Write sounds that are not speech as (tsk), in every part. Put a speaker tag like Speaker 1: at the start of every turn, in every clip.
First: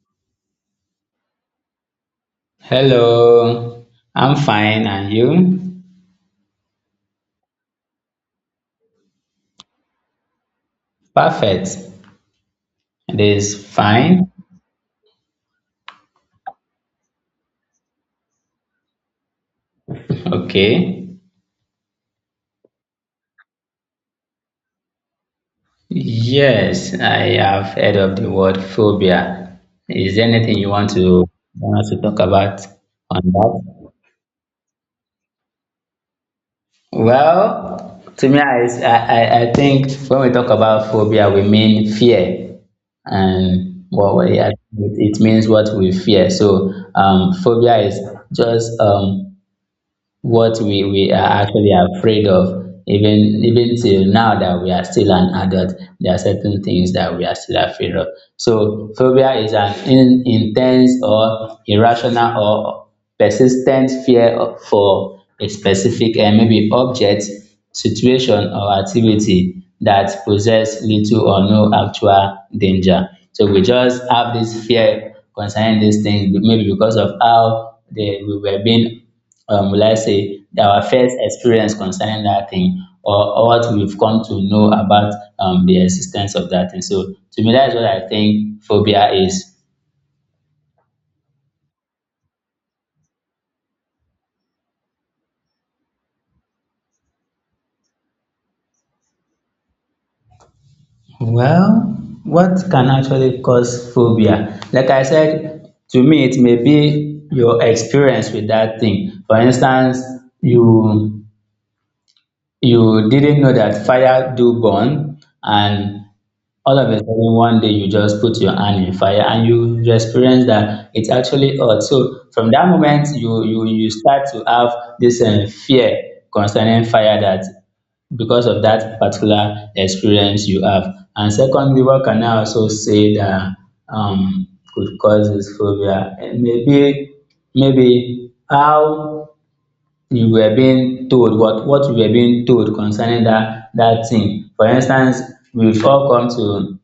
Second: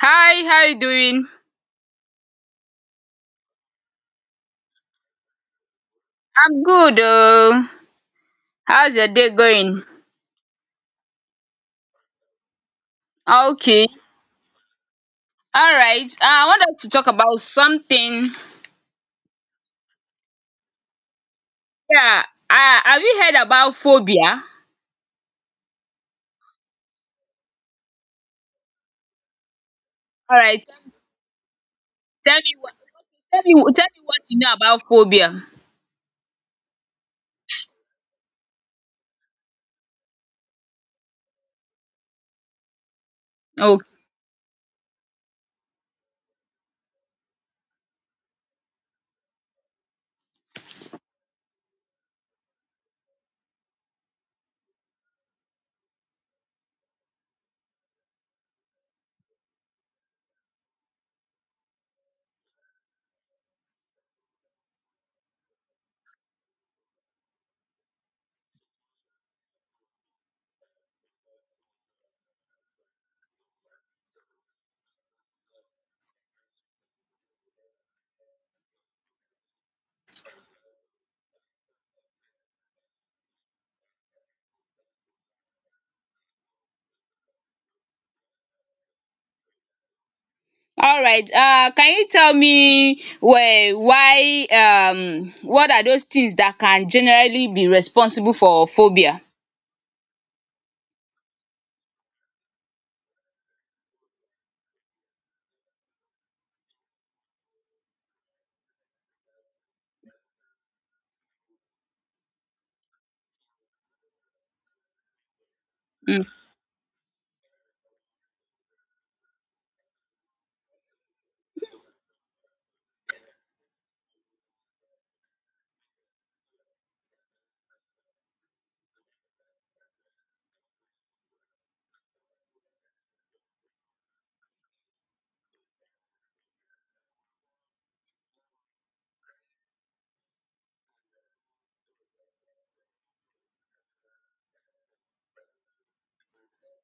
Speaker 1: Hi, how you doing?
Speaker 2: Hello, I'm fine, and you?
Speaker 1: I'm good. Oh, how's your day going?
Speaker 2: Perfect. It is
Speaker 1: Okay.
Speaker 2: fine.
Speaker 1: All right. I want us to talk about something.
Speaker 2: Okay.
Speaker 1: Yeah. Have you heard about phobia?
Speaker 2: Yes, I have heard of the word phobia. Is there
Speaker 1: All
Speaker 2: anything
Speaker 1: right.
Speaker 2: you want us to talk
Speaker 1: Tell me
Speaker 2: about
Speaker 1: what.
Speaker 2: on
Speaker 1: Tell me. Tell
Speaker 2: that?
Speaker 1: me what you know about phobia.
Speaker 2: Well, to me, I think when we talk about phobia, we mean fear. And
Speaker 1: Okay.
Speaker 2: what we, it means what we fear. So phobia is just what we are actually afraid of, even till now that we are still an adult, there are certain things that we are still afraid of. So phobia is an intense or irrational or persistent fear for a specific and maybe object, situation or activity that possess little or no actual danger. So we just have this fear concerning these things, maybe because of how they we were being, will I say, our first experience concerning that thing, or what we've come to know about the existence of that thing. So to me, that's what I think phobia is.
Speaker 1: All right. Can you tell me why? What are those things that can generally be responsible for phobia?
Speaker 2: Well, what can actually cause phobia? Like I said, to me, it may be your experience with that thing. For instance, you you didn't know that fire do burn, and
Speaker 1: Hmm.
Speaker 2: all of a sudden one day you just put your hand in fire and you experience that it's actually hot. So from that moment you start to have this fear concerning fire, that because of that particular experience you have. And secondly, what can I also say that um could cause this phobia? Maybe how you were being told, what you were being told concerning that thing. For instance, we've all come to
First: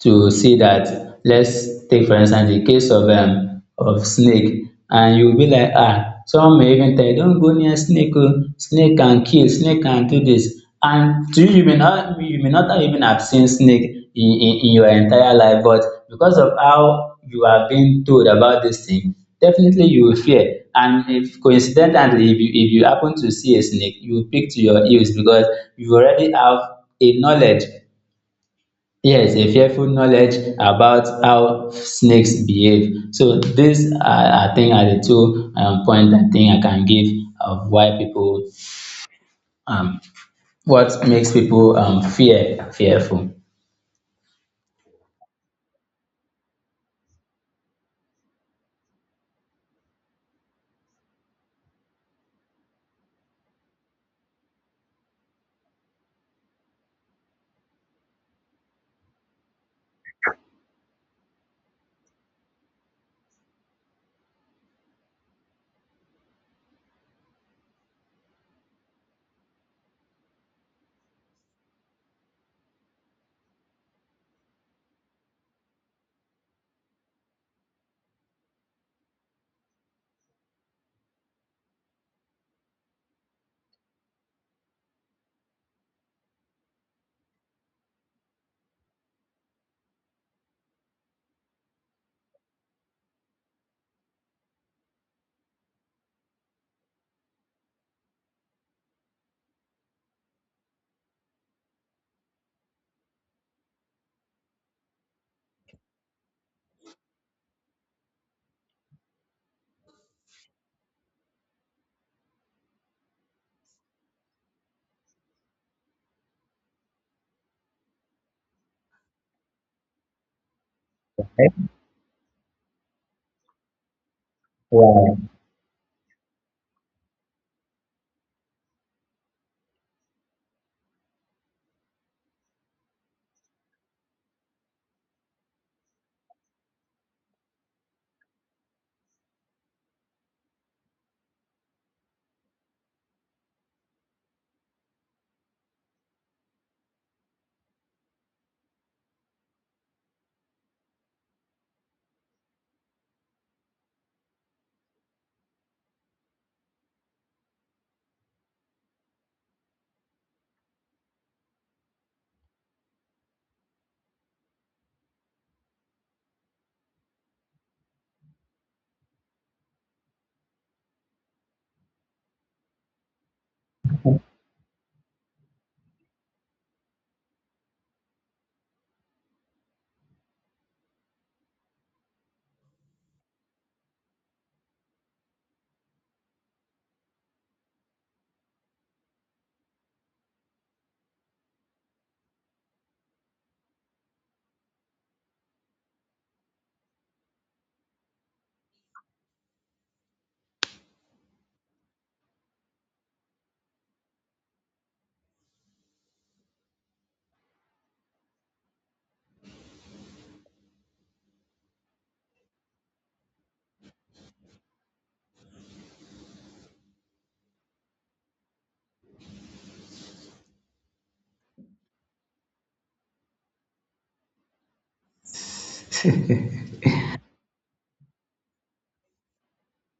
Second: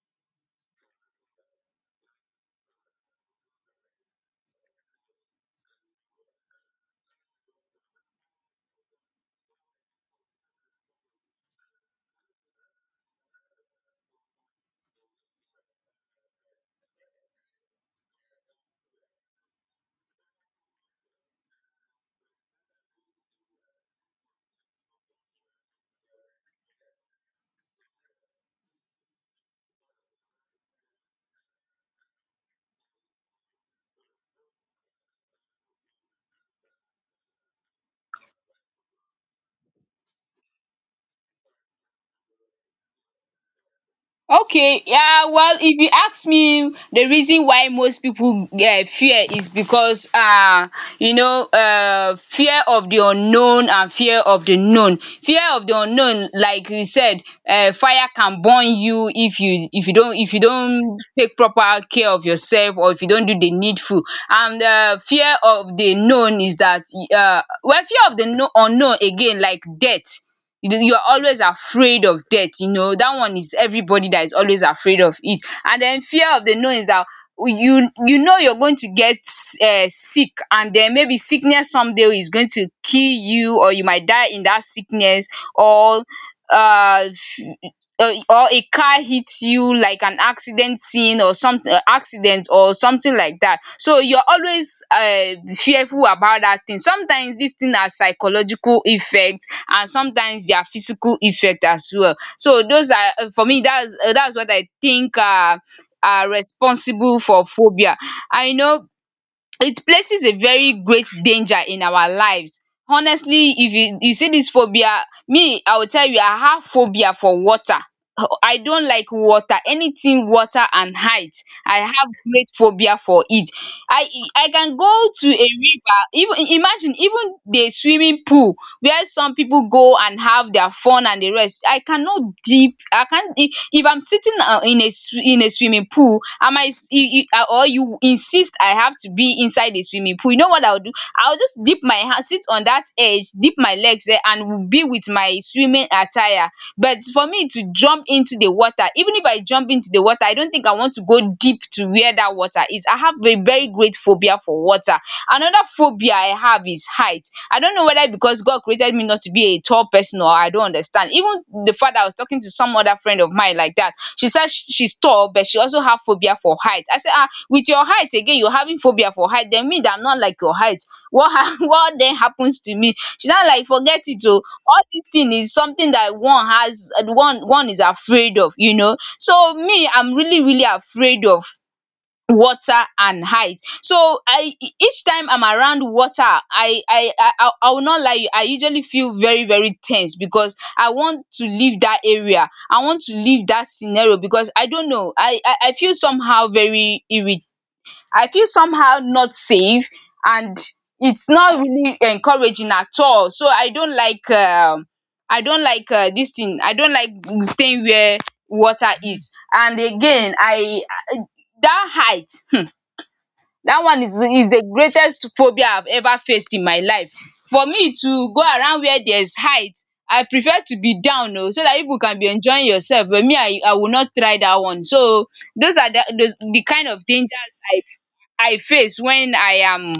Speaker 2: to see that, let's take for instance the case of snake, and you be like, some may even tell you, don't go near snake. Oh, snake can kill, snake can do this. And to you may not you may not even have seen snake in your entire life, but because of how you are being told about this thing, definitely you will fear. And if coincidentally, if you happen to see a snake, you will pick to your heels, because you already have a knowledge. Yes, a fearful knowledge about how snakes behave. So these are, I think, are the two point I think I can give of why people, um what makes people fearful.
Speaker 1: Okay, well, if you ask me, the reason why most pipu fear is because fear of the unknown and fear of the known. Fear of the unknown, like you said, fire can burn you if you don't if you don't take proper care of yourself, or if you don't do the needful. And fear of the known is that well, fear of the unknown again, like death. You know, you're always afraid of death. You know that one is everybody that is always afraid of it. And then fear of the known is that you know you're going to get sick, and then maybe sickness someday is going to kill you, or you might die in that sickness. Or uh or a car hits you, like an accident scene or something. Accident or something like that. So you're always fearful about that thing. Sometimes this thing na psychological effect, and sometimes their physical effect as well. So those are, for me, that's what I think are responsible for phobia. And you know, it places a very great danger in our lives. Honestly, if you see dis phobia, me, I will tell you, I have phobia for water. I don't like water. Anything water and height, I have great phobia for it. I I can go to a river. Even imagine even the swimming pool where some people go and have their fun and the rest, I cannot deep, I can't. If I'm sitting, in a swimming pool, and I might or you insist I have to be inside the swimming pool, you know what I will do. I will just dip my hand, sit on that edge, dip my legs there, and be with my swimming attire. But for me to jump into the water, even if I jump into the water, I don't think I want to go deep to where that water is. I have a very great phobia for water. Another phobia I have is height. I don't know whether because God created me not to be a tall person, or I don't understand. Even the fact that I was talking to some other friend of mine like that, she said she's tall, but she also have phobia for height. I said, ah, with your height again, you're having phobia for height? Then me that I'm not like your height, what ha (laughs) what then happens to me. She now like, forget it o, all dis thing is something that one has, one is afraid of, so me, I'm really really afraid of water and height. So I, each time I'm around water, I will not lie you, I usually feel very very tense, because I want to leave that area, I want to leave that scenario. Because I don't know, I feel somehow not safe, and it's not really encouraging at all. So I don't like dis thing. I don't like staying where water is. And again, I that height, (laughs) that one is the greatest phobia I've ever faced in my life. For me to go around where there's height, I prefer to be down oo so that people can be enjoying yourself, but me, I will not try that one. So those are the, those
Speaker 2: (laughs)
Speaker 1: the kind of dangers I face when i am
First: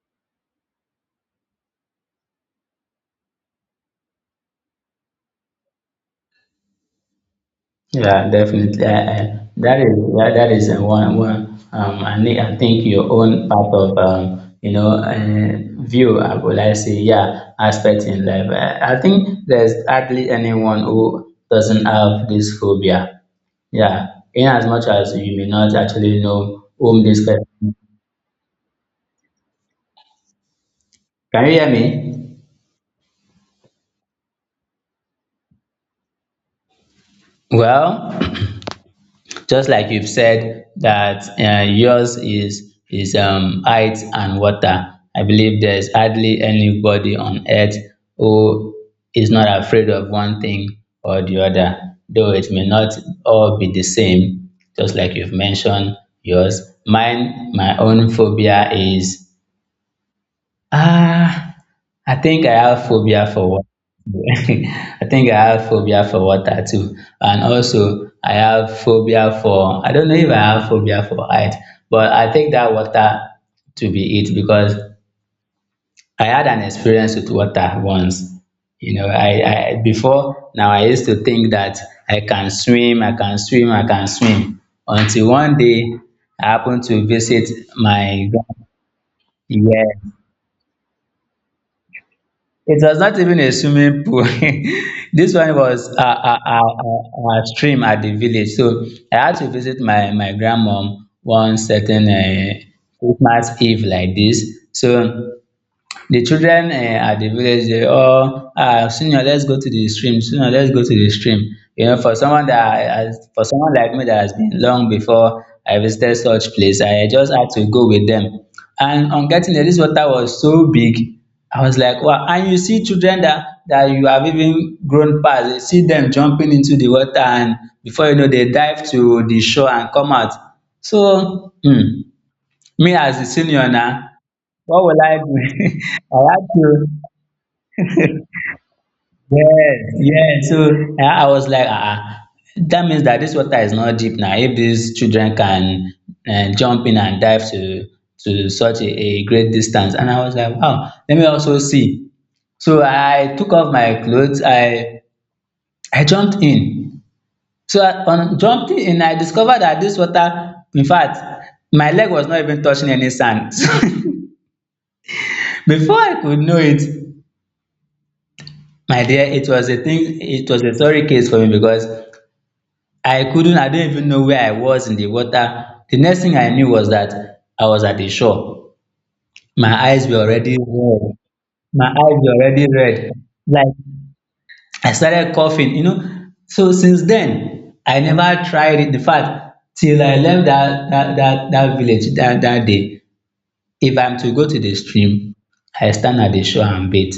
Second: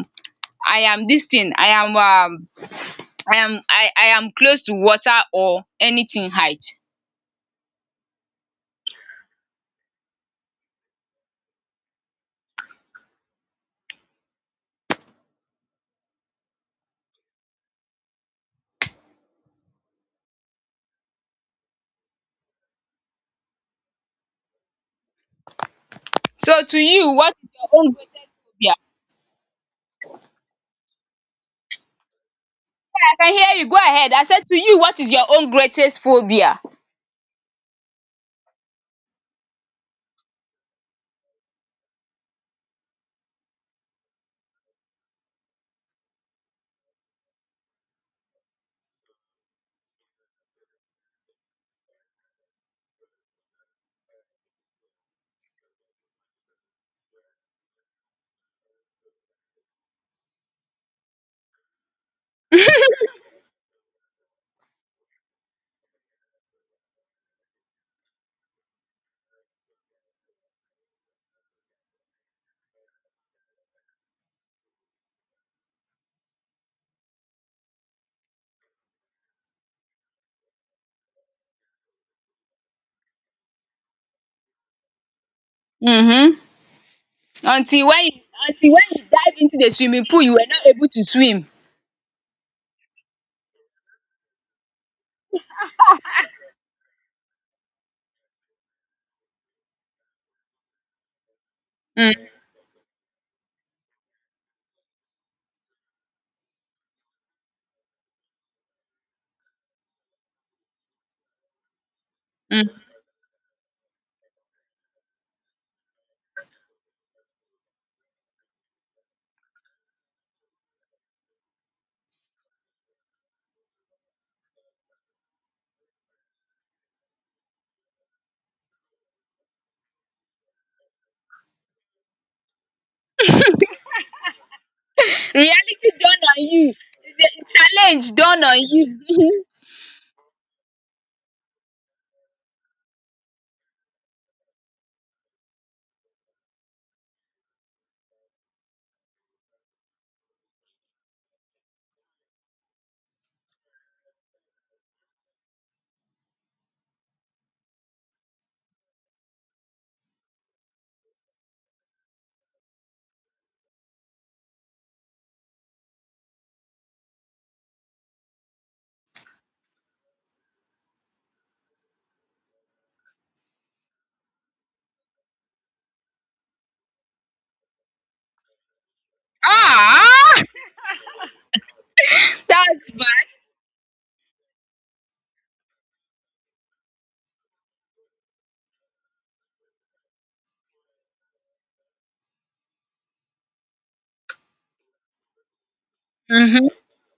Speaker 1: i am this thing, I am close to water or anything height.
Speaker 2: Yeah, definitely. That is that is one. I think your own part of, view. I would like say, yeah, aspect in life. I think there's hardly anyone who doesn't have this phobia. Yeah, in as much as you may not actually
Speaker 1: So
Speaker 2: know
Speaker 1: to
Speaker 2: whom
Speaker 1: you,
Speaker 2: this
Speaker 1: what
Speaker 2: person.
Speaker 1: is your own greatest phobia?
Speaker 2: Can you hear me?
Speaker 1: I can hear you, go ahead. I said to you, what is your own greatest phobia?
Speaker 2: Well, (clears throat) just like you've said that yours is height and water. I believe there is hardly anybody on earth who is not afraid of one thing or the other, though it may not all be the same. Just like you've mentioned yours, mine, my own phobia is, ah, I think I have phobia for (laughs) I think I have phobia for water too. And also, I don't know if I have phobia for height, but I take that water to be it because I had an experience with water once. You know, I before now I used to think that I can swim, I can swim, I can swim. Until one day
Speaker 1: um
Speaker 2: I happened to visit
Speaker 1: until when you
Speaker 2: my grand-
Speaker 1: until when you dive into the swimming
Speaker 2: yeah.
Speaker 1: pool, you were not able to swim.
Speaker 2: It was not even a swimming pool. (laughs) This one was a stream at the village. So I had to visit my grandmom one certain
Speaker 1: um
Speaker 2: Christmas Eve like this. So the children at the village, they all, Senior, let's go to the stream, senior let's go to the stream."
Speaker 1: um
Speaker 2: For someone like me that has been long before I visited such place, I just had to go with them. And on getting there, this water was so big. I was like, wow. And you see children, that you have even grown pass, you see dem jumping into the water, and before you know, they dive to the shore and come out. So me as the senior now, what will I do? (laughs)
Speaker 1: reality
Speaker 2: I
Speaker 1: dawn on
Speaker 2: had
Speaker 1: you,
Speaker 2: to.
Speaker 1: the challenge
Speaker 2: (laughs)
Speaker 1: dawn on you.
Speaker 2: Yes, yes. So I was like, that means that this water is not deep now. If these children can jump in and dive to such a great distance, and I was like, wow. Let me also see. So I took off my clothes. I jumped in. So on jumping in, I discovered that this water, in fact, my leg was not even touching any sand. (laughs) Before I could know it, my dear, it was a sorry case for me because I didn't even know where I was in the water. The next thing I knew was that I was at the shore.
Speaker 1: (laughs)
Speaker 2: My
Speaker 1: Ah,
Speaker 2: eyes were already red. My eyes were already
Speaker 1: that's
Speaker 2: red.
Speaker 1: bad.
Speaker 2: Like, I started coughing. So since then, I never tried it. In fact, till I left that village that day, if I'm to go to the stream, I stand at the shore
Speaker 1: um
Speaker 2: and bathe,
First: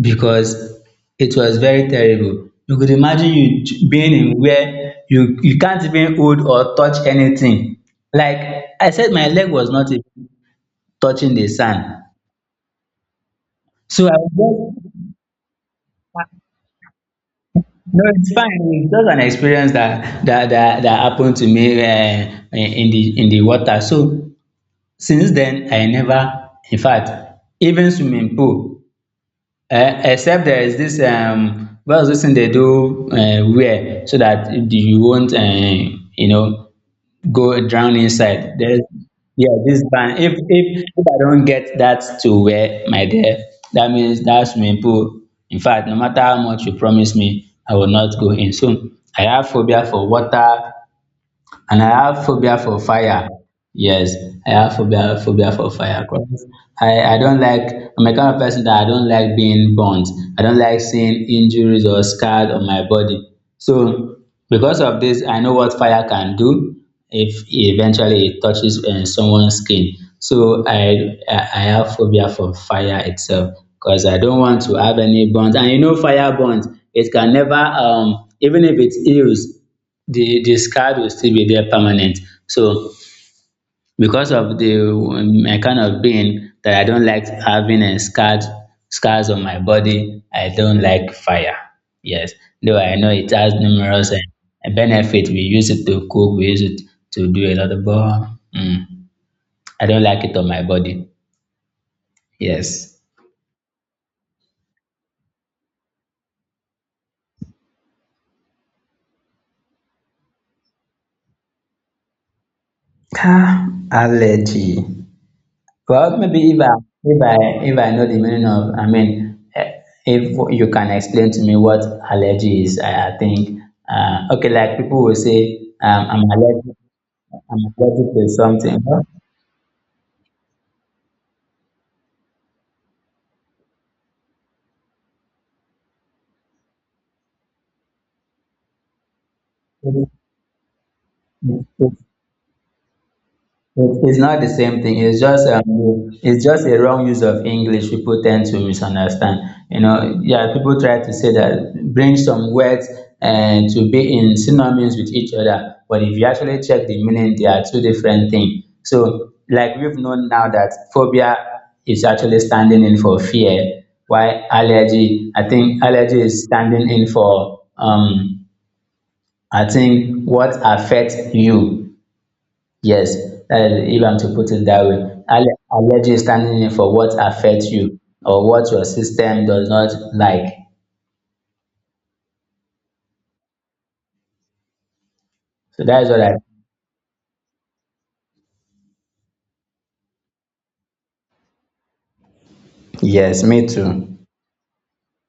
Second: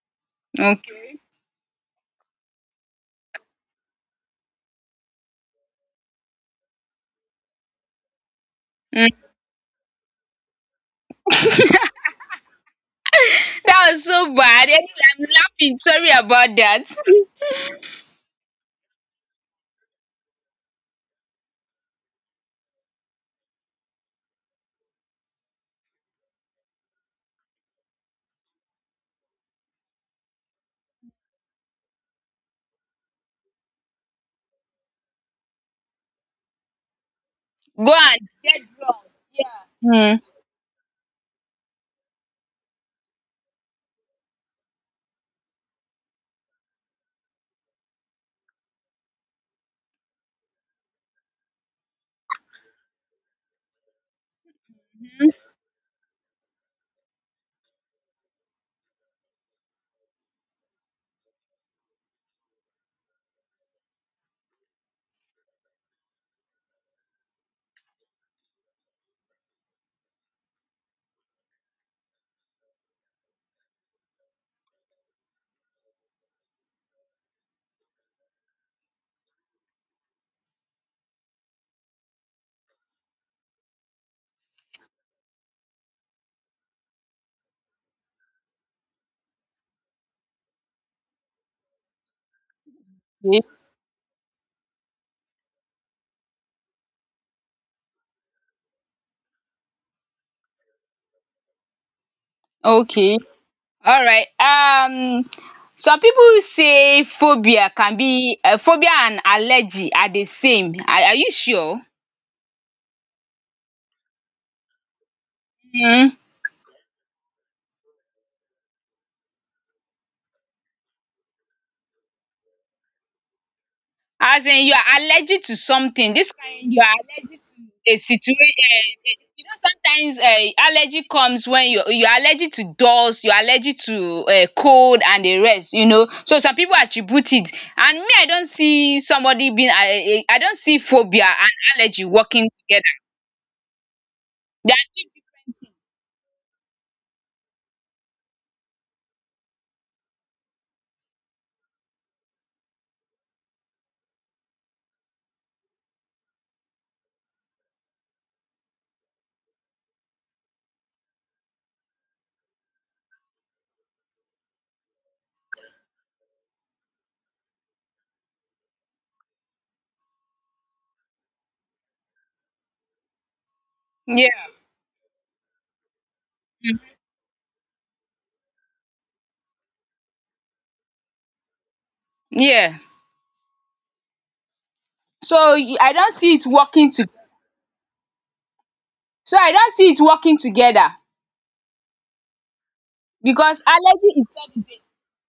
Speaker 2: because
Speaker 1: okay.
Speaker 2: it was very terrible. You could imagine, being in where you can't even hold or touch anything. Like I said, my leg was not even touching the sand.
Speaker 1: That was
Speaker 2: So I
Speaker 1: so bad.
Speaker 2: was
Speaker 1: Anyway,
Speaker 2: just,
Speaker 1: I'm laughing. Sorry about that.
Speaker 2: no, it's fine. It's just an experience that happened to me in the water. So since then, I never, in fact, even swimming pool, um except there is this, what is this thing they do, wear so that you won't, go
Speaker 1: (laughs) Go
Speaker 2: drown inside. There's, yeah, this band.
Speaker 1: on.
Speaker 2: If if I don't get that to wear, my dear, that means that swimming pool, in fact, no matter how much you promise me, I will not go in. So I have phobia for water, and I have phobia for fire. Yes, I have phobia for fire. 'Cause I don't like I'm a kind of person that I don't like being burnt. I don't like seeing injuries or scars on my body. So because of this, I know what fire can do if eventually it touches someone's skin. So I have phobia for fire itself because I don't want to have any burns. And you know, fire burns, it can never, even if it heals, the scar will still be there permanent. So because of the my kind of being, that I don't like having a scarred scars on my body, I don't like fire. Yes, though I know it
Speaker 1: Hmm.
Speaker 2: has numerous benefits. We use it to cook, we use it to do a lot of, but mm, I don't like it on my body. Yes.
Speaker 1: Okay. All right. Some people say phobia can be, phobia and allergy are the same. Are you sure?
Speaker 2: Ah, allergy.
Speaker 1: Hmm.
Speaker 2: Well, maybe if I if I know the meaning of, I mean, if you can explain to me what allergy is, I think,
Speaker 1: As
Speaker 2: okay,
Speaker 1: in, you
Speaker 2: like people
Speaker 1: are
Speaker 2: will say,
Speaker 1: allergic to something.
Speaker 2: I'm
Speaker 1: This kind,
Speaker 2: allergic,
Speaker 1: you are allergic to a situa
Speaker 2: to
Speaker 1: sometimes allergy comes when you are allergic to dust, you are allergic to cold, and the rest, so some people attribute it. And me, I don't see somebody being I don't see phobia and
Speaker 2: something.
Speaker 1: allergy working together.
Speaker 2: It's not the
Speaker 1: They
Speaker 2: same
Speaker 1: are
Speaker 2: thing. It's
Speaker 1: two
Speaker 2: just um, it's just a wrong use of English. People tend to misunderstand. You know, yeah, people try to say that, bring some words and to be in synonyms with each other. But if you actually check the meaning, they are two different things. So, like we've known now, that phobia is actually standing in for fear, while allergy, I think allergy is standing in for, I think, what affects you. Yes, if I'm to
Speaker 1: people-
Speaker 2: put it that way, allergy is standing in
Speaker 1: yeah,
Speaker 2: for what affects you or what your system does not like.
Speaker 1: yeah, so y-
Speaker 2: So
Speaker 1: I
Speaker 2: that is
Speaker 1: don't
Speaker 2: what
Speaker 1: see
Speaker 2: I.
Speaker 1: it working to so I don't see it working together.
Speaker 2: Yes,
Speaker 1: because
Speaker 2: me too.
Speaker 1: allergy itself is a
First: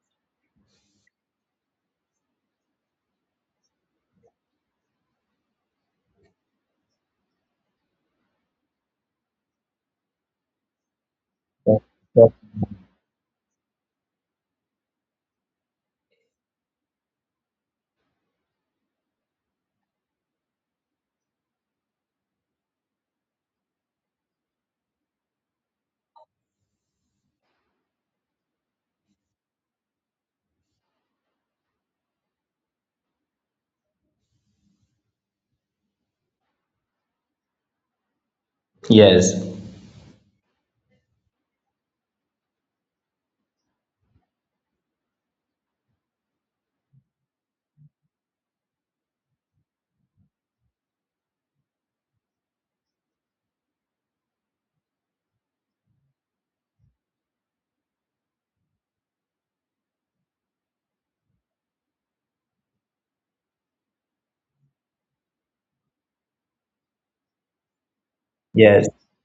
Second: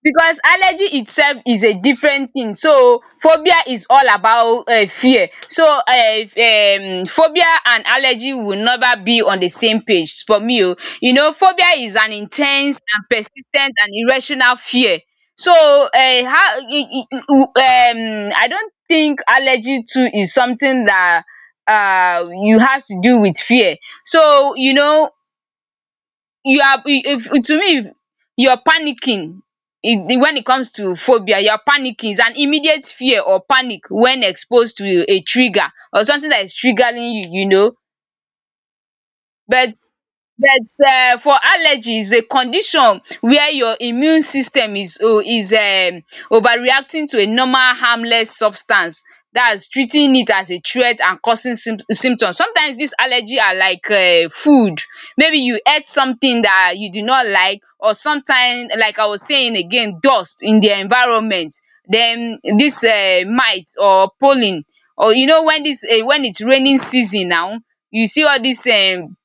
Speaker 1: because allergy itself is a different thing. So phobia is all about fear. So phobia and allergy will never be on the same page for me o. You know, phobia is an in ten se and persis ten t and irrational fear. So I don't think allergy too is something that you has to do with fear. So you are if to me, if you're panicking, it when it comes to phobia, you're panicking. It's an immediate fear or panic when exposed to a trigger or something that is triggering you, you know
Speaker 2: Yes,
Speaker 1: but that's for allergies. A condition where your immune system is overreacting to a normal, harmless substance, that's treating it as a threat and causing symptoms. Sometimes dis allergy are like food. Maybe you ate something that you do not like, or sometimes, like I was saying again, dust in the environment, then this mite or pollen. Or when it's raining season now, you see all this.
Speaker 2: yes,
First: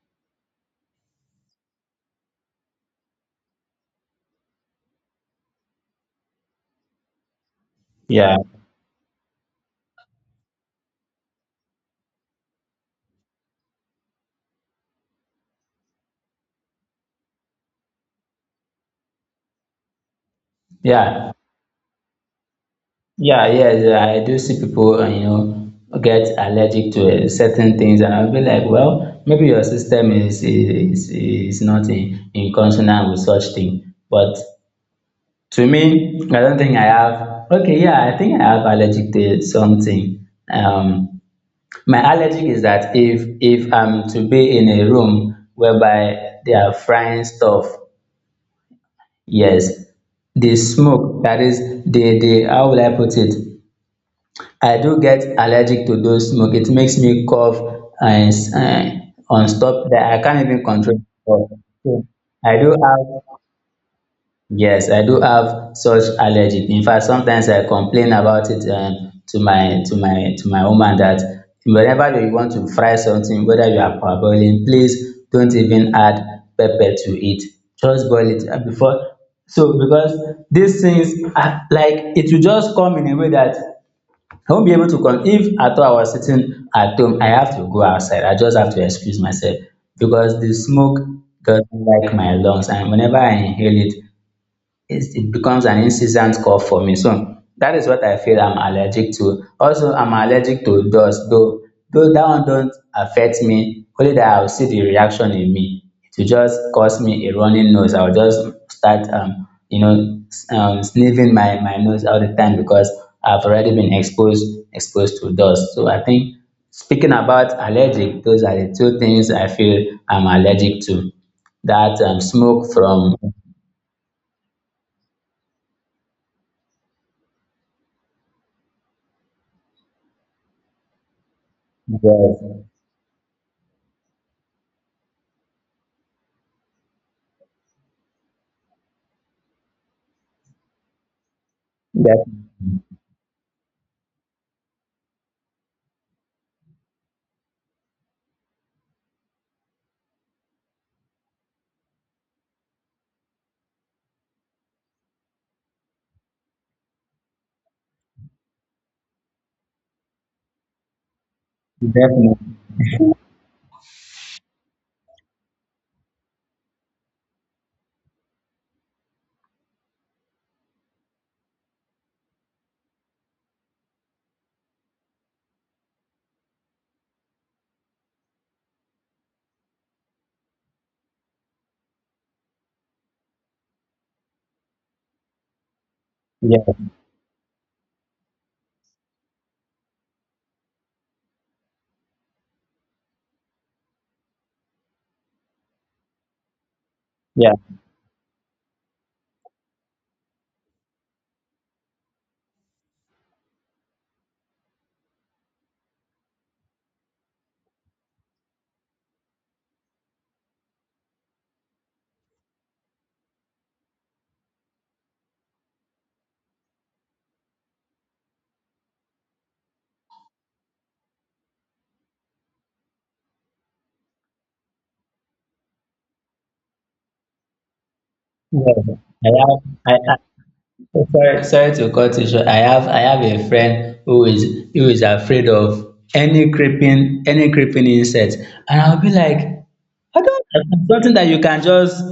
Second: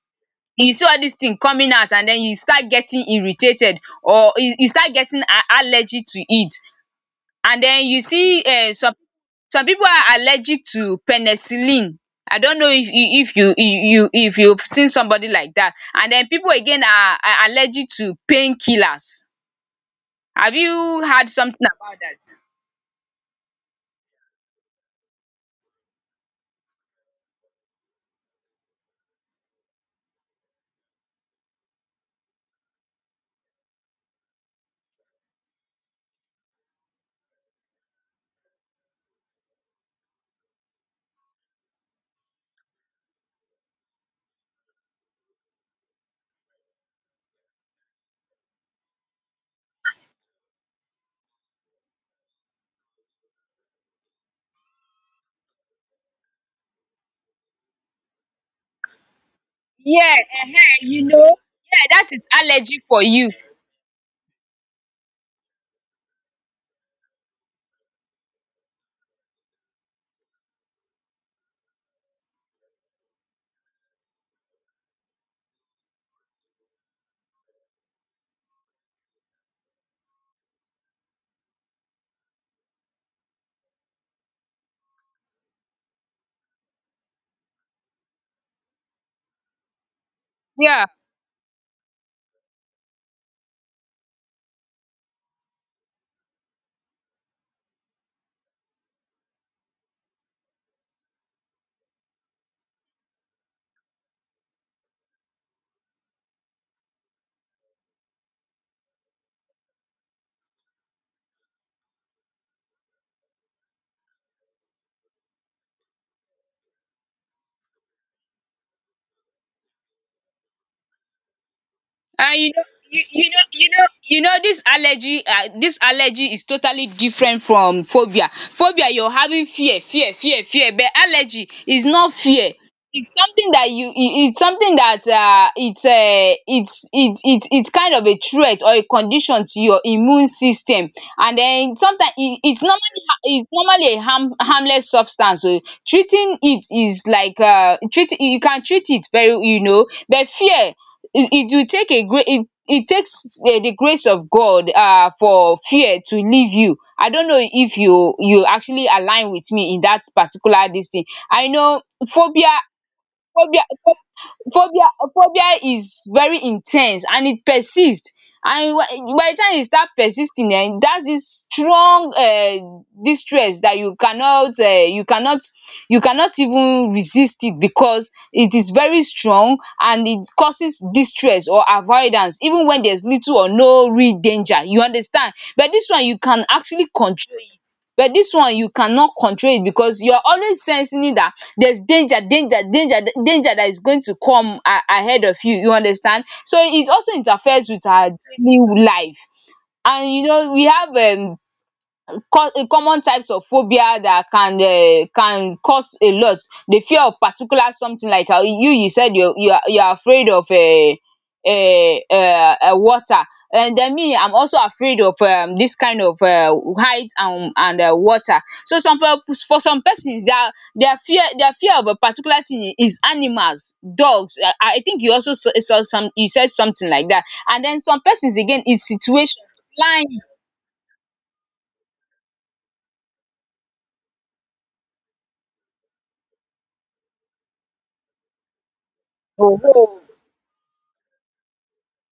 Speaker 1: You see all these thing coming out, and then you start getting irritated, or you start getting allergy to it. And then you
Speaker 2: yeah,
Speaker 1: see
Speaker 2: yeah,
Speaker 1: some people are allergic to penicillin. I don't know if you you if you've seen somebody like that. And then people again are allergic to painkillers. Have you heard
Speaker 2: yeah,
Speaker 1: something about that?
Speaker 2: yes. Yeah, I do see people, get allergic to certain things, and I'll be like, well, maybe your system is not in consonant with such thing, but to me, I don't think I have. Okay, yeah, I think I have allergic to something. My allergic is that, if I'm to be in a room whereby they are frying stuff, yes, the smoke that is the, how will I put it? I do get allergic to those smoke. It makes me cough and, on stop that
Speaker 1: Yeah.
Speaker 2: I can't
Speaker 1: um
Speaker 2: even control
Speaker 1: you know
Speaker 2: myself.
Speaker 1: yeah,
Speaker 2: So,
Speaker 1: that is
Speaker 2: I do
Speaker 1: allergy for
Speaker 2: have
Speaker 1: you.
Speaker 2: yes, I do have such allergy. In fact, sometimes I complain about it, to my to my to my woman that, whenever you want to fry something, whether you are parboiling, please don't even add pepper to it. Just boil it before. So because these things are like it will just come in a way that I won't be able to come. If at all I was sitting at home, I have to go outside. I just have to excuse myself because the
Speaker 1: Yeah.
Speaker 2: smoke doesn't like my lungs, and whenever I inhale it, it becomes an incessant cough for me. So that is what I feel I'm allergic to. Also, I'm allergic to dust, though that one don't affect me, only that I'll see the reaction in me. It will just cause me a running nose. I'll just start sniffing my nose all the time because I've already been exposed to dust. So I think speaking about allergic, those are the two things I feel I'm allergic to. That
Speaker 1: Ah,
Speaker 2: smoke from
Speaker 1: this allergy, is totally different from phobia. Phobia, you're having fear, fear, fear, fear, but allergy is not
Speaker 2: yes.
Speaker 1: fear. It's something it's something that, it's a, it's, it's kind of a threat or a condition to your immune system, and then sometimes it's
Speaker 2: Definitely.
Speaker 1: normally, it's normally a harmless substance. So, treating it is like, you can treat it, very, but fear, it will take a great it takes the grace of God, for fear to leave you. I don't know if you actually align with me in that particular this thing. I know phobia
Speaker 2: Definitely.
Speaker 1: phobia phobia phobia is very in ten se and it persist, and by the time e start persisting, that's this strong distress that you cannot even resist it, because it is very strong, and it causes distress or avoidance even when there's little or no real danger, you understand. But this one you can
Speaker 2: Yes,
Speaker 1: actually control it. But this one you cannot control it, because you're always sensing it that there's danger, danger, danger, danger that is going to come ahead of you, you understand. So it also
Speaker 2: yes,
Speaker 1: interferes with our daily life. And we have common types of phobia that can cause a lot. The fear of particular something, like how you said you are afraid of um water. And then me, I'm also afraid of this kind of height and water. So, some for some persons, their fear of a particular thing is animals, dogs. I think you also saw some, you said something like that. And then some persons again is
Speaker 2: yes. Yes.
Speaker 1: situations,
Speaker 2: I I
Speaker 1: flying.
Speaker 2: I Sorry, sorry to cut you short. I have a friend who is afraid of any creeping insect, and I'll be like,
Speaker 1: Oh,
Speaker 2: I don't, something that you can just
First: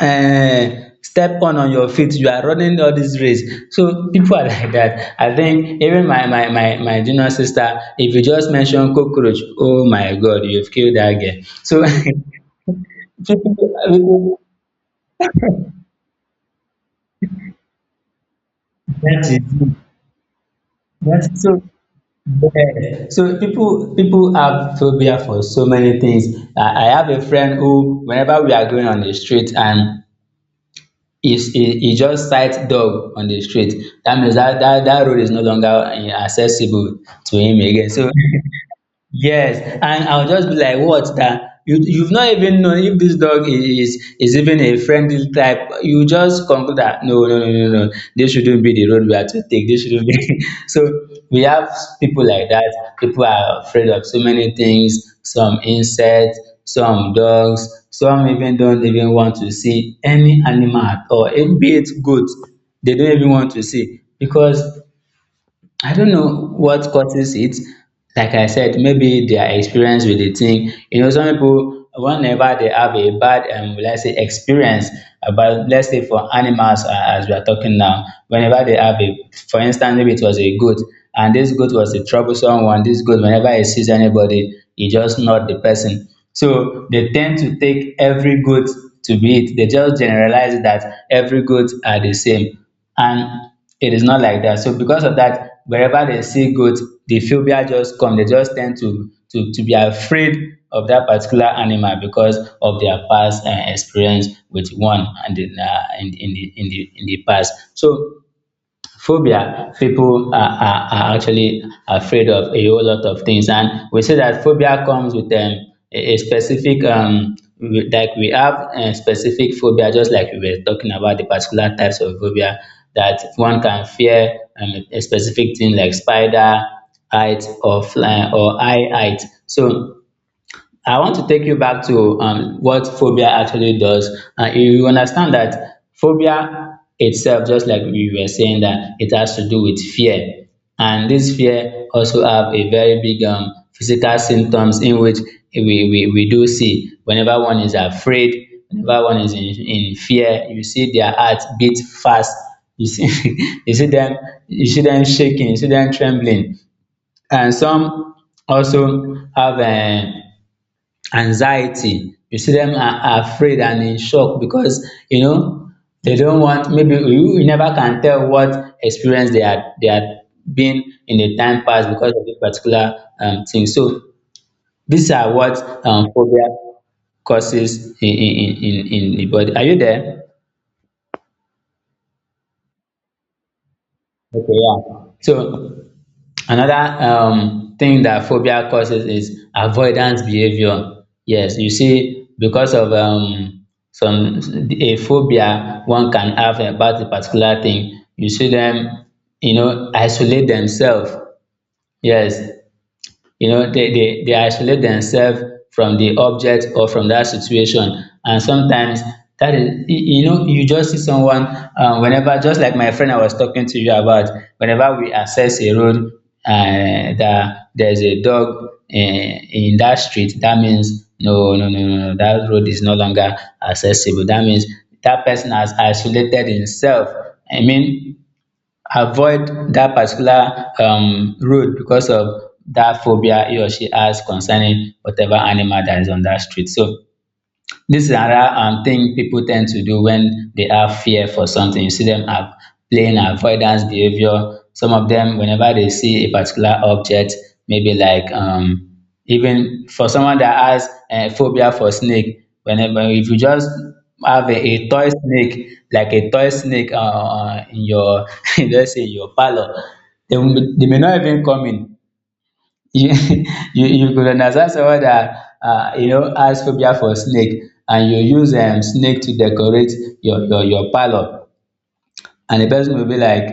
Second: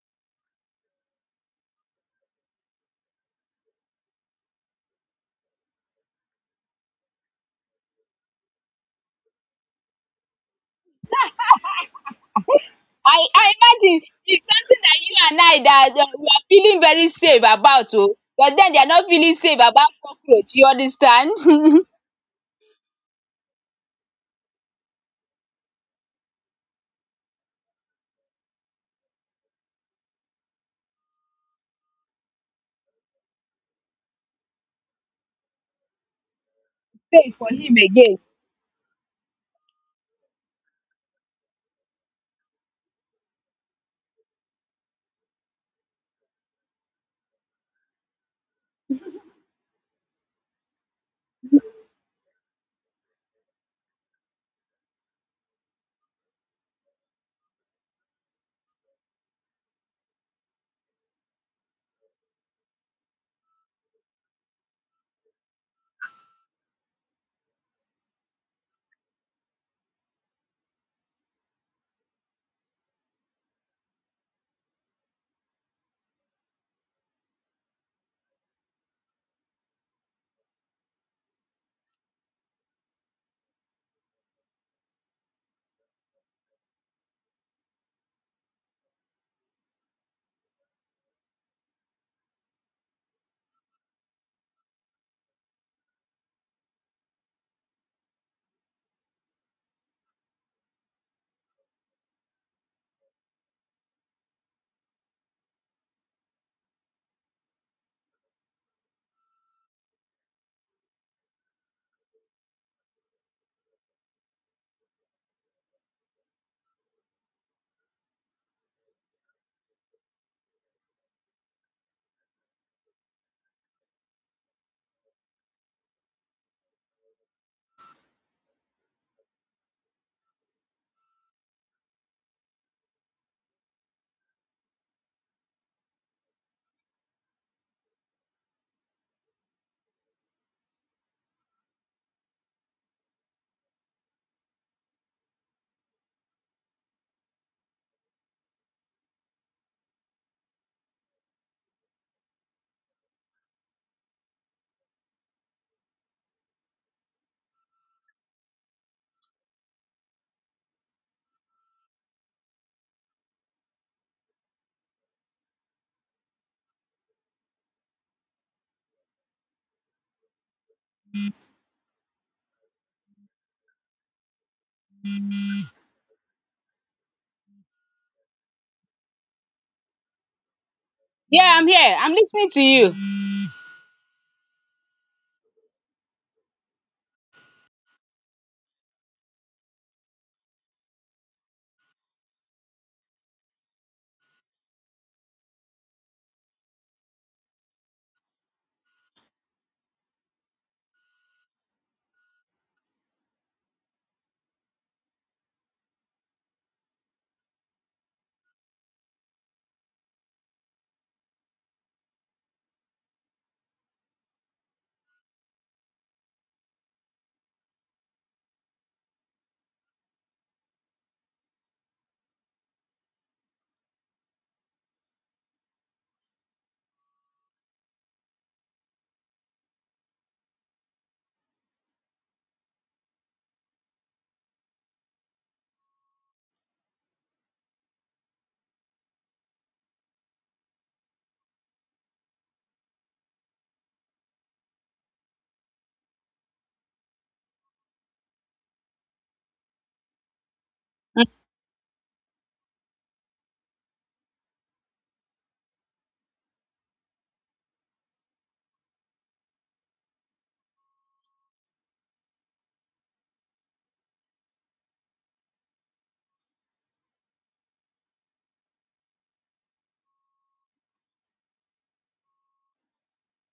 Speaker 2: step on your feet. You are running all this race, so people are (laughs) like that. I think even my junior sister, if you just mention cockroach, oh my God, you've killed that girl. So.
Speaker 1: I
Speaker 2: (laughs)
Speaker 1: I
Speaker 2: People,
Speaker 1: imagine
Speaker 2: people-
Speaker 1: it's something that you and I that we are feeling very safe about. Oh, but then they are not
Speaker 2: That
Speaker 1: feeling
Speaker 2: is
Speaker 1: safe
Speaker 2: it.
Speaker 1: about cockroach, you
Speaker 2: Yes,
Speaker 1: understand. (laughs)
Speaker 2: so
Speaker 1: Safe
Speaker 2: yeah. So people have phobia for so many things. I have a friend who, whenever we are going on the street and he just sights dog on the street. That means that that road is no longer accessible to
Speaker 1: for
Speaker 2: him
Speaker 1: him
Speaker 2: again. So
Speaker 1: again.
Speaker 2: (laughs) Yes, and I'll just be like, what, that you you've not even known if this dog is even a friendly type. You just conclude that no, no, no, no, no. This shouldn't be the road we have to take. This shouldn't be. (laughs) So we have people like that. People are afraid of so many things. Some insects, some dogs, some even don't even want to see any animal at all. Be it goat, they don't even want to see because I don't know what causes it. Like I said, maybe their experience with the thing. You know, some people whenever they have a bad let's say experience about, let's say, for animals, as we are talking now, whenever they have a, for instance maybe it was a goat, and this goat was a troublesome one, this goat whenever it sees anybody, it just not the person. So they tend to take every goat to be it. They just generalize that every goat are the same, and it is not like that. So because of that, wherever they see goat, the phobia just come. They just tend to to be afraid of that particular animal because of their past experience with one and in the in the past. So phobia, people are actually afraid of a whole lot of things, and we say that phobia comes with a specific like we have a specific phobia. Just like we were talking about the particular types of phobia that one can fear, a specific thing like spider, height or fly or high height. So I want to take you back to what phobia actually does. You understand that phobia itself, just like we were saying, that it has to do with fear, and this fear also have a very big physical symptoms in which we do see whenever one is afraid, whenever one is in fear, you see their heart beat fast. You see, (laughs) you see them shaking, you see them trembling, and some also have a anxiety. You see them are afraid and in shock because you know they don't want. Maybe you, you never can tell what experience they had been in the time past because of this particular thing. So these are what phobia causes in in the body. Are you there?
Speaker 1: Yeah, I'm here. I'm listening to you.
Speaker 2: Okay, yeah. So another thing that phobia causes is avoidance behavior. Yes, you see, because of some, a phobia one can have about a particular thing, you see them, you know, isolate themselves. Yes, you know they isolate themselves from the object or from that situation, and sometimes that is you, you know, you just see someone whenever, just like my friend I was talking to you about, whenever we access a road, that there's a dog in that street, that means no, no, no, no, no, that road is no longer accessible. That means that person has isolated himself, I mean, avoid that particular road because of that phobia he or she has concerning whatever animal that is on that street. So this is another thing people tend to do when they have fear for something. You see them are playing avoidance behavior. Some of them, whenever they see a particular object, maybe like even for someone that has
Speaker 1: um
Speaker 2: a phobia for snake, whenever, if you just have a toy snake, like a toy snake in your, (laughs) let's say in your parlor, they may not even come in. You (laughs) you could understand someone that you know has phobia for snake, and you use snake to decorate your parlour, and the person will be like,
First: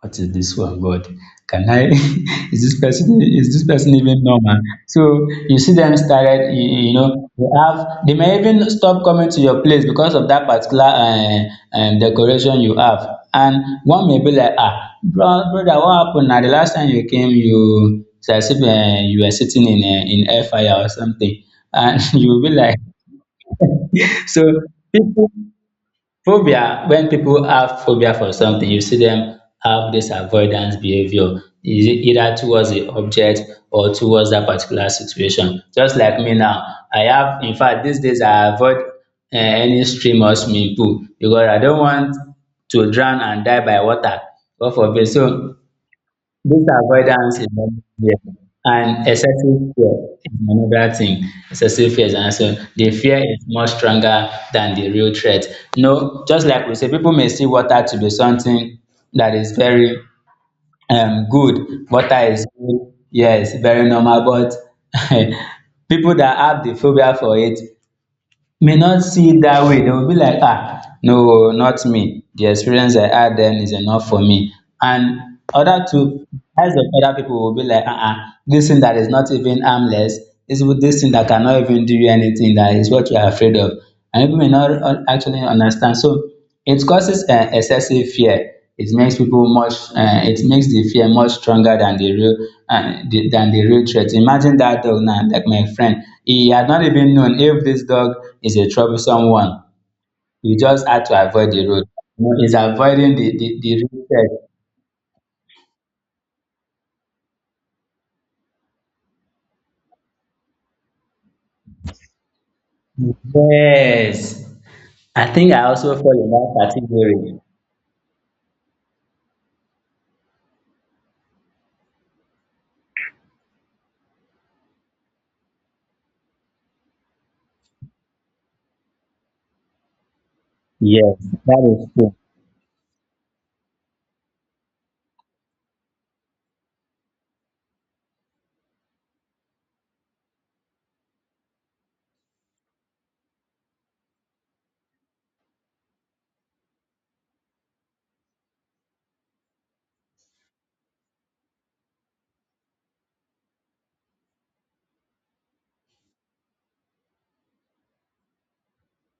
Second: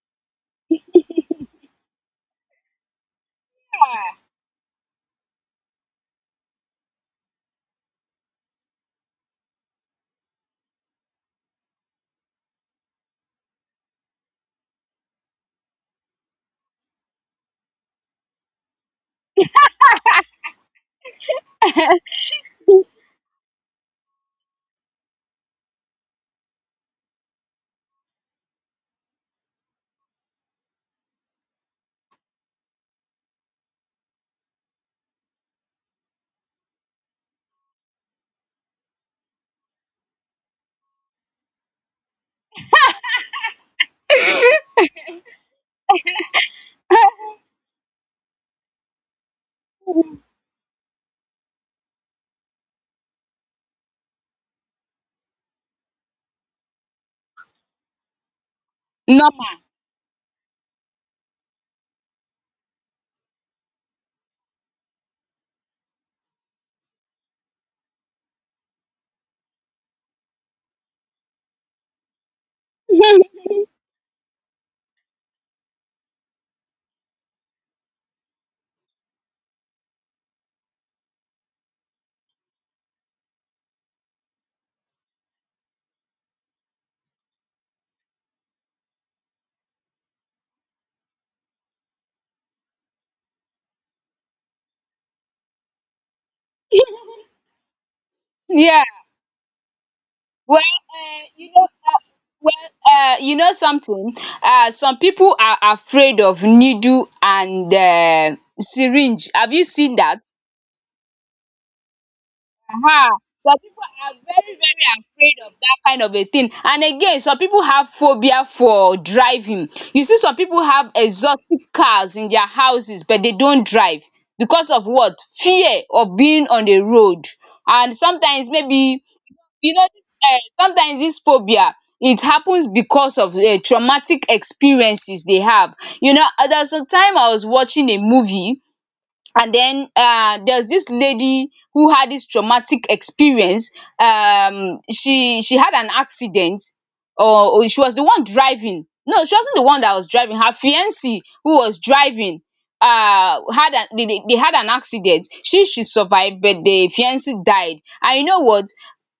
Speaker 2: what is this one, God? Can I? (laughs) Is this person, is this person even normal? So you see them started, you know, they have, they may even stop coming to your place because of that particular decoration you have. And one may be like, ah, bro, brother, what happened? Now the last time you came, you, it's as if you were sitting in air fire or something, and (laughs) you will be like, (laughs) so people. Phobia, when people have phobia for something, you see them have this avoidance behavior, is it either towards the object or towards that particular situation. Just like me now, I have, in fact, these days I avoid any stream or swimming pool because I don't want to drown and die by water. God forbid. So this avoidance is one fear, and excessive fear is another thing. Excessive fear is another thing. The fear is much stronger than the real threat. No, just like we say, people may see water to be something that is
Speaker 1: normal
Speaker 2: very good. Water is good, yes, very normal, but (laughs) people that have the phobia for it may not see it that way. Dem go be like, ah no oo, not me, the experience I had
Speaker 1: (laughs)
Speaker 2: then is enough for me. And other two eyes of other people will be like, ah ah, this thing that is not even harmless, this thing that cannot even do you anything, that is what you are afraid of. And people may not actually understand. So it causes excessive fear. It makes people much, it makes the fear much stronger than the real the than the real threat. Imagine that dog now, like my friend, he had not even known if this dog is a
Speaker 1: Yeah,
Speaker 2: troublesome one. He
Speaker 1: well,
Speaker 2: just had to avoid the road. You know, he's avoiding the
Speaker 1: you
Speaker 2: the
Speaker 1: know
Speaker 2: the real
Speaker 1: something,
Speaker 2: threat.
Speaker 1: some people are afraid of needle and syringe. Have you seen that? Aha! Some people are
Speaker 2: Yes.
Speaker 1: very very
Speaker 2: I
Speaker 1: afraid of
Speaker 2: think I
Speaker 1: that
Speaker 2: also
Speaker 1: kind
Speaker 2: fall
Speaker 1: of a
Speaker 2: in
Speaker 1: thing,
Speaker 2: that
Speaker 1: and again, some
Speaker 2: category.
Speaker 1: people have phobia for driving. You see, some people have exotic cars in their houses, but they don't drive. Because of what? Fear of being on the road. And sometimes, maybe, you know dis sometimes
Speaker 2: Yes,
Speaker 1: this
Speaker 2: that
Speaker 1: phobia,
Speaker 2: is true.
Speaker 1: it happens because of traumatic experiences they have. You know, there was a time I was watching a movie, and then there's this lady who had this traumatic experience. She had an accident, or she was the one driving. No, she wasn't the one that was driving. Her fiancé, who was driving, had an— they had an accident. She survived, but the fiancé died. And you know what,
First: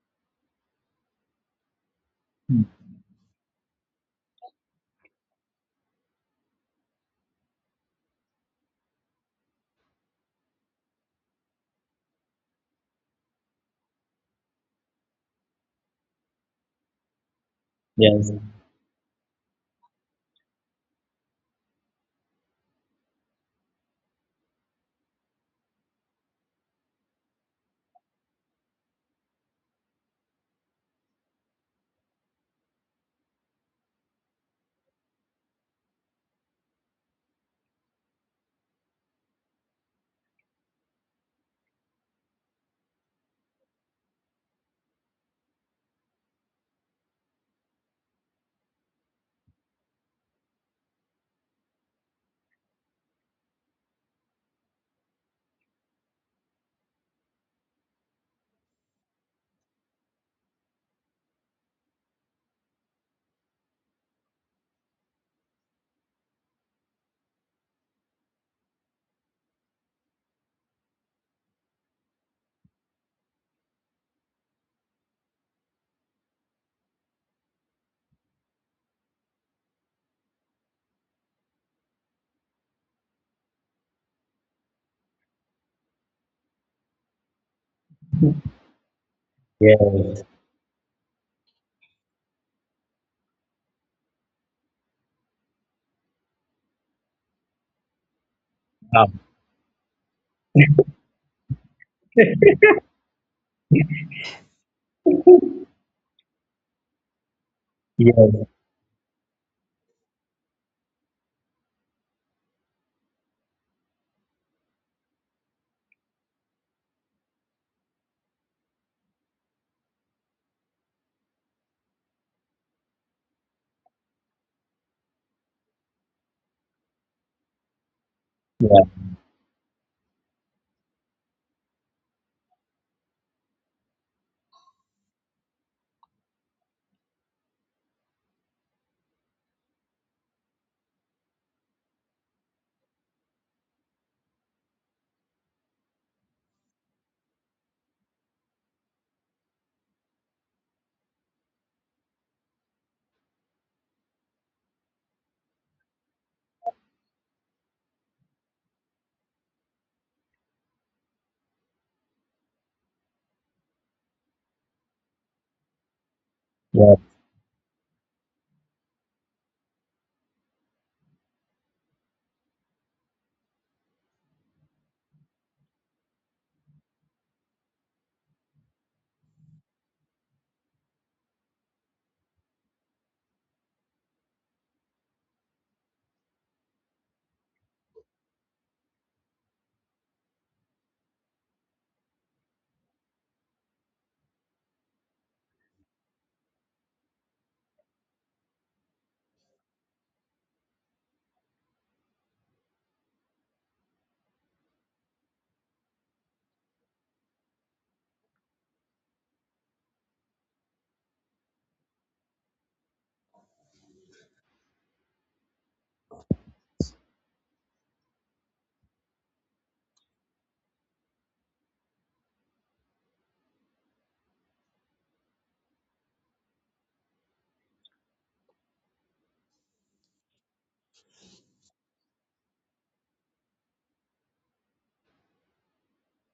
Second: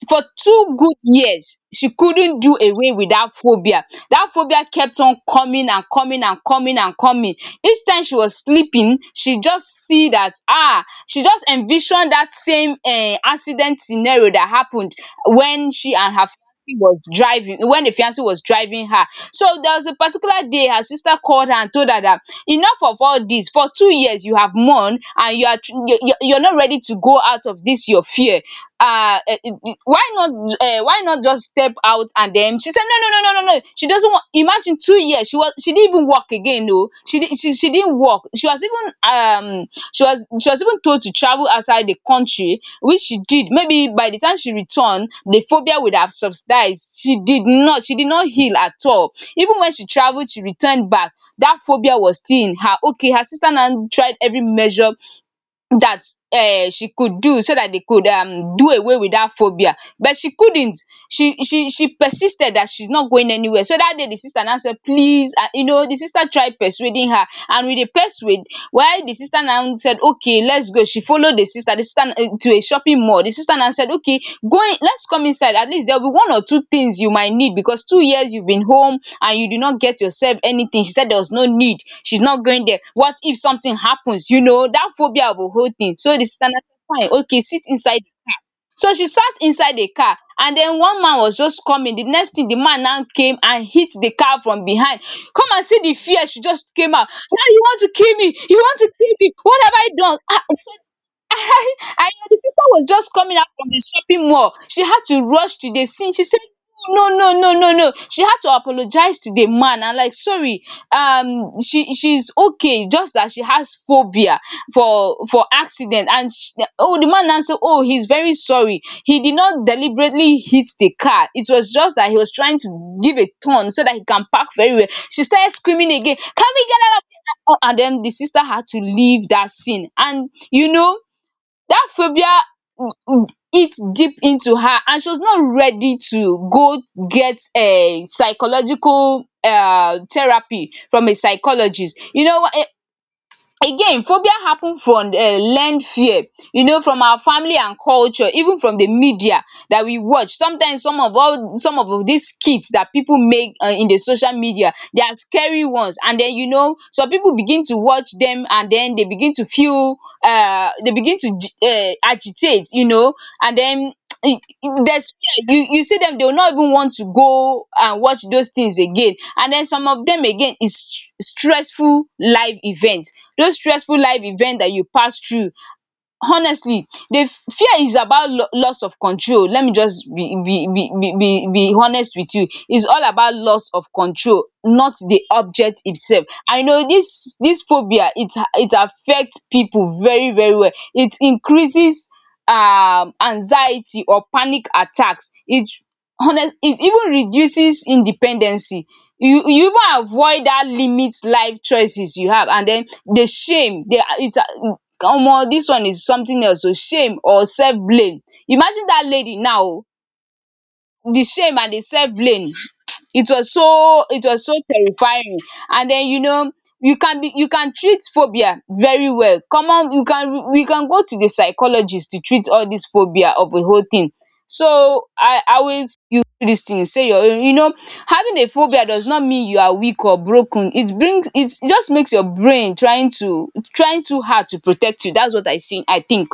Speaker 1: for 2 good years, she couldn't do away with that phobia. That phobia kept on coming and coming and coming and coming. Each time she was sleeping, she just see that, ah, she just envisioned that same accident scenario that happened when she and her fiancé was driving, when the fiancé
Speaker 2: Yes,
Speaker 1: was driving her. So there was a particular day her sister called her and told her that enough of all this. For 2 years you have mourned, and you are you're not ready to go out of this your fear. Why not, just step out? And then she said, no, no, no, no, no, no, she doesn't want. Imagine, 2 years, she didn't even work again. No, she did, she didn't work. She was even told to travel outside the country, which she did. Maybe by the time she returned, the phobia would have subsided. She did not heal at all, even when she traveled. She returned back, that phobia was still in her, okay. Her sister now tried every measure that she could do, so that they could do away with that phobia. But she couldn't, she persisted that she's not going anywhere. So that day, the sister now said, please. The sister tried persuading her, and with the persuade, while the sister now said, okay, let's go. She followed the sister, to a shopping mall. The sister now said, okay, going, let's come inside. At least there'll be one or two things you might need, because 2 years you've been home and you did not get yourself anything. She said there was no need, she's not going there. What if something happens? You know, that phobia of a whole thing. So the sister now said, fine, okay, sit inside the car. So she sat inside the car,
Speaker 2: yes,
Speaker 1: and then one man was just coming. The next thing, the man now came and hit the car from behind. Come and see the fear. She just came out. Now you want to kill me? You want to kill
Speaker 2: um,
Speaker 1: me? What have I done? Ah, so I know, the sister was just coming out from the shopping mall. She had to rush to the scene. She said, no, no, no, no, no. She had
Speaker 2: yes,
Speaker 1: to apologize to the man. I'm like, sorry, she's okay, just that she has phobia for accident. And sh oh, the man answered, oh, he's very sorry. He did not deliberately hit the car. It was just that he was trying to give a turn so that he can park very well. She started screaming again, can we get out of here? And then the sister had to leave that scene. And you know, that phobia eats deep into her, and she was not ready to go get a psychological therapy from a psychologist. Again, phobia happen from learned fear, you know, from our family and culture, even from the media that we watch. Sometimes, some of these skits that people make in the social media, they are scary ones. And then, some people begin to watch them, and then they begin to feel. They begin to agitate. And then, (tsk) there's you see them. They will not even want
Speaker 2: yes.
Speaker 1: to go and watch those things again. And then, some of them again is stressful live events. Those stressful live events that you pass through, honestly, the fear is about loss of control. Let me just be honest with you. It's all about loss of control, not the object itself. I know this, phobia, it affect people very very well. It increases anxiety or panic attacks. It— honest it even reduces independency. You even avoid that, limit life choices you have. And then, the shame, the it's omo, this one is something else. Oh, shame or self blame. Imagine that lady now. Oh, the shame and the self blame. It was so terrifying. And then, you know, you can treat phobia very well. Come on, you can we can go to the psychologist to treat all this phobia of a whole thing. So I will see you do this thing, say your own. Having a phobia does not mean you are weak or broken. It just makes your brain trying to, trying too hard to protect you. That's what I see, I think.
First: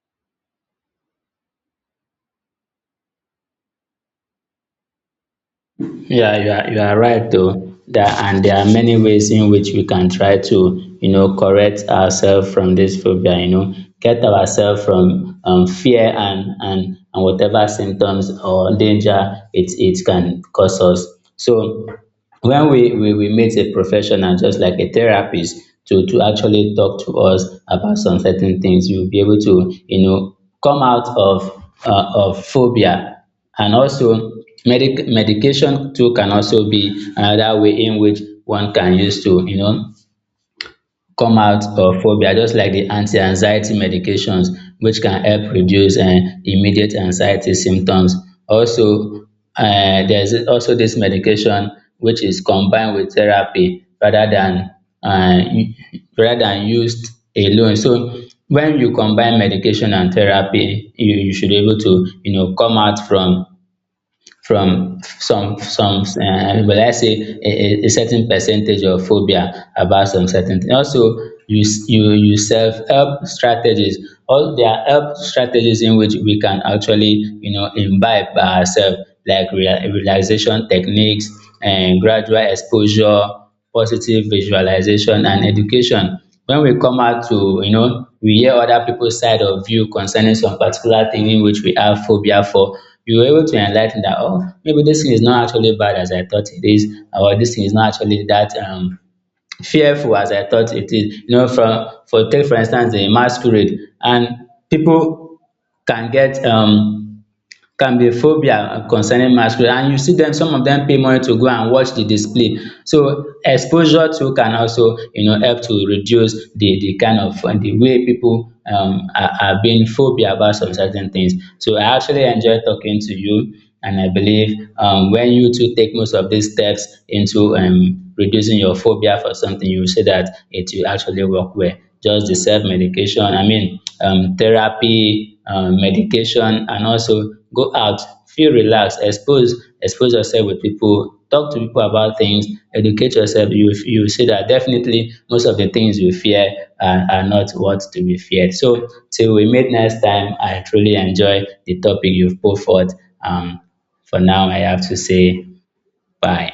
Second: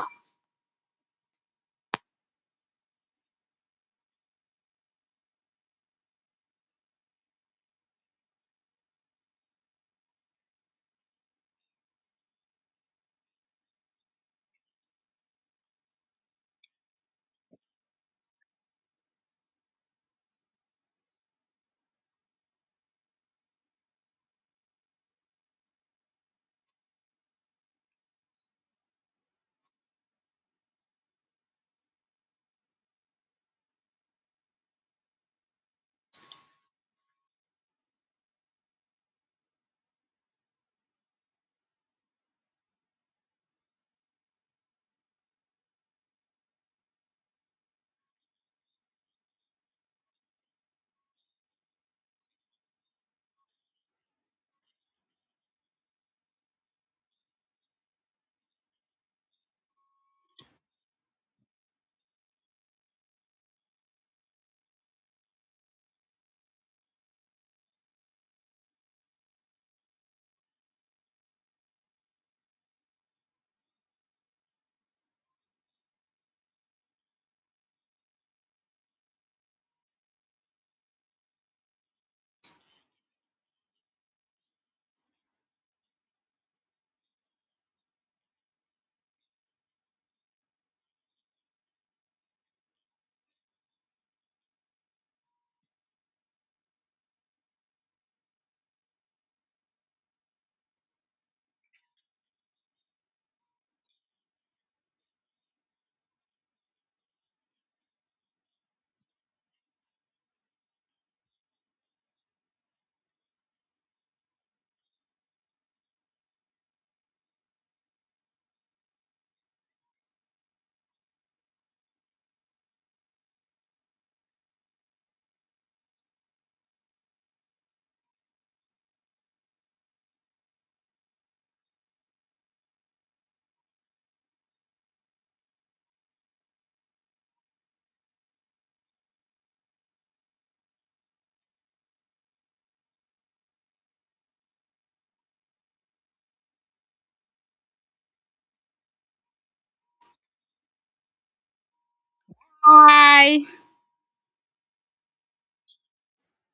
Speaker 2: Yeah, you are right though. That, and there are many ways in which we can try to, you know, correct ourselves from this phobia, you know, get ourselves from fear and, and whatever symptoms or danger it it can cause us. So when we meet a professional just like a therapist to actually talk to us about some certain things, we will be able to, you know, come out of phobia. And also, medic medication too can also be another way in which one can use to, you know, come out of phobia, just like the anti-anxiety medications, which can help reduce immediate anxiety symptoms. Also, there's also this medication which is combined with therapy rather than uh, rather than used alone. So when you combine medication and therapy, you should be able to, you know, come out from some will I say a certain percentage of phobia about some certain thing. Also, you, you self help strategies. All, there are help strategies in which we can actually, you know, imbibe by ourselves, like relaxation techniques and gradual exposure, positive visualization and education. When we come out to, you know, we hear other people's side of view concerning some particular thing in which we have phobia for, we were able to enlighten that, oh, maybe this thing is not actually bad as I thought it is, or this thing is not actually that fearful as I thought it is. You know, from, for, take for instance the masquerade, and people can get can be phobia concerning masquerade, and you see them, some of them pay money to go and watch the display. So exposure too can also, you know, help to reduce the kind of the way people are being phobia about some certain things. So I actually enjoy talking to you, and I believe, when you two take most of these steps into reducing your phobia for something, you will see that it will actually work well. Just the self medication, I mean, therapy, medication, and also go out, feel relaxed, expose, expose yourself with people, talk to people about things, educate yourself. You will see that definitely most of the things you fear are not what to be feared. So till we meet next time, I truly enjoy the topic you've put forth.
Speaker 1: Bye.
Speaker 2: um, for now, I have to say bye.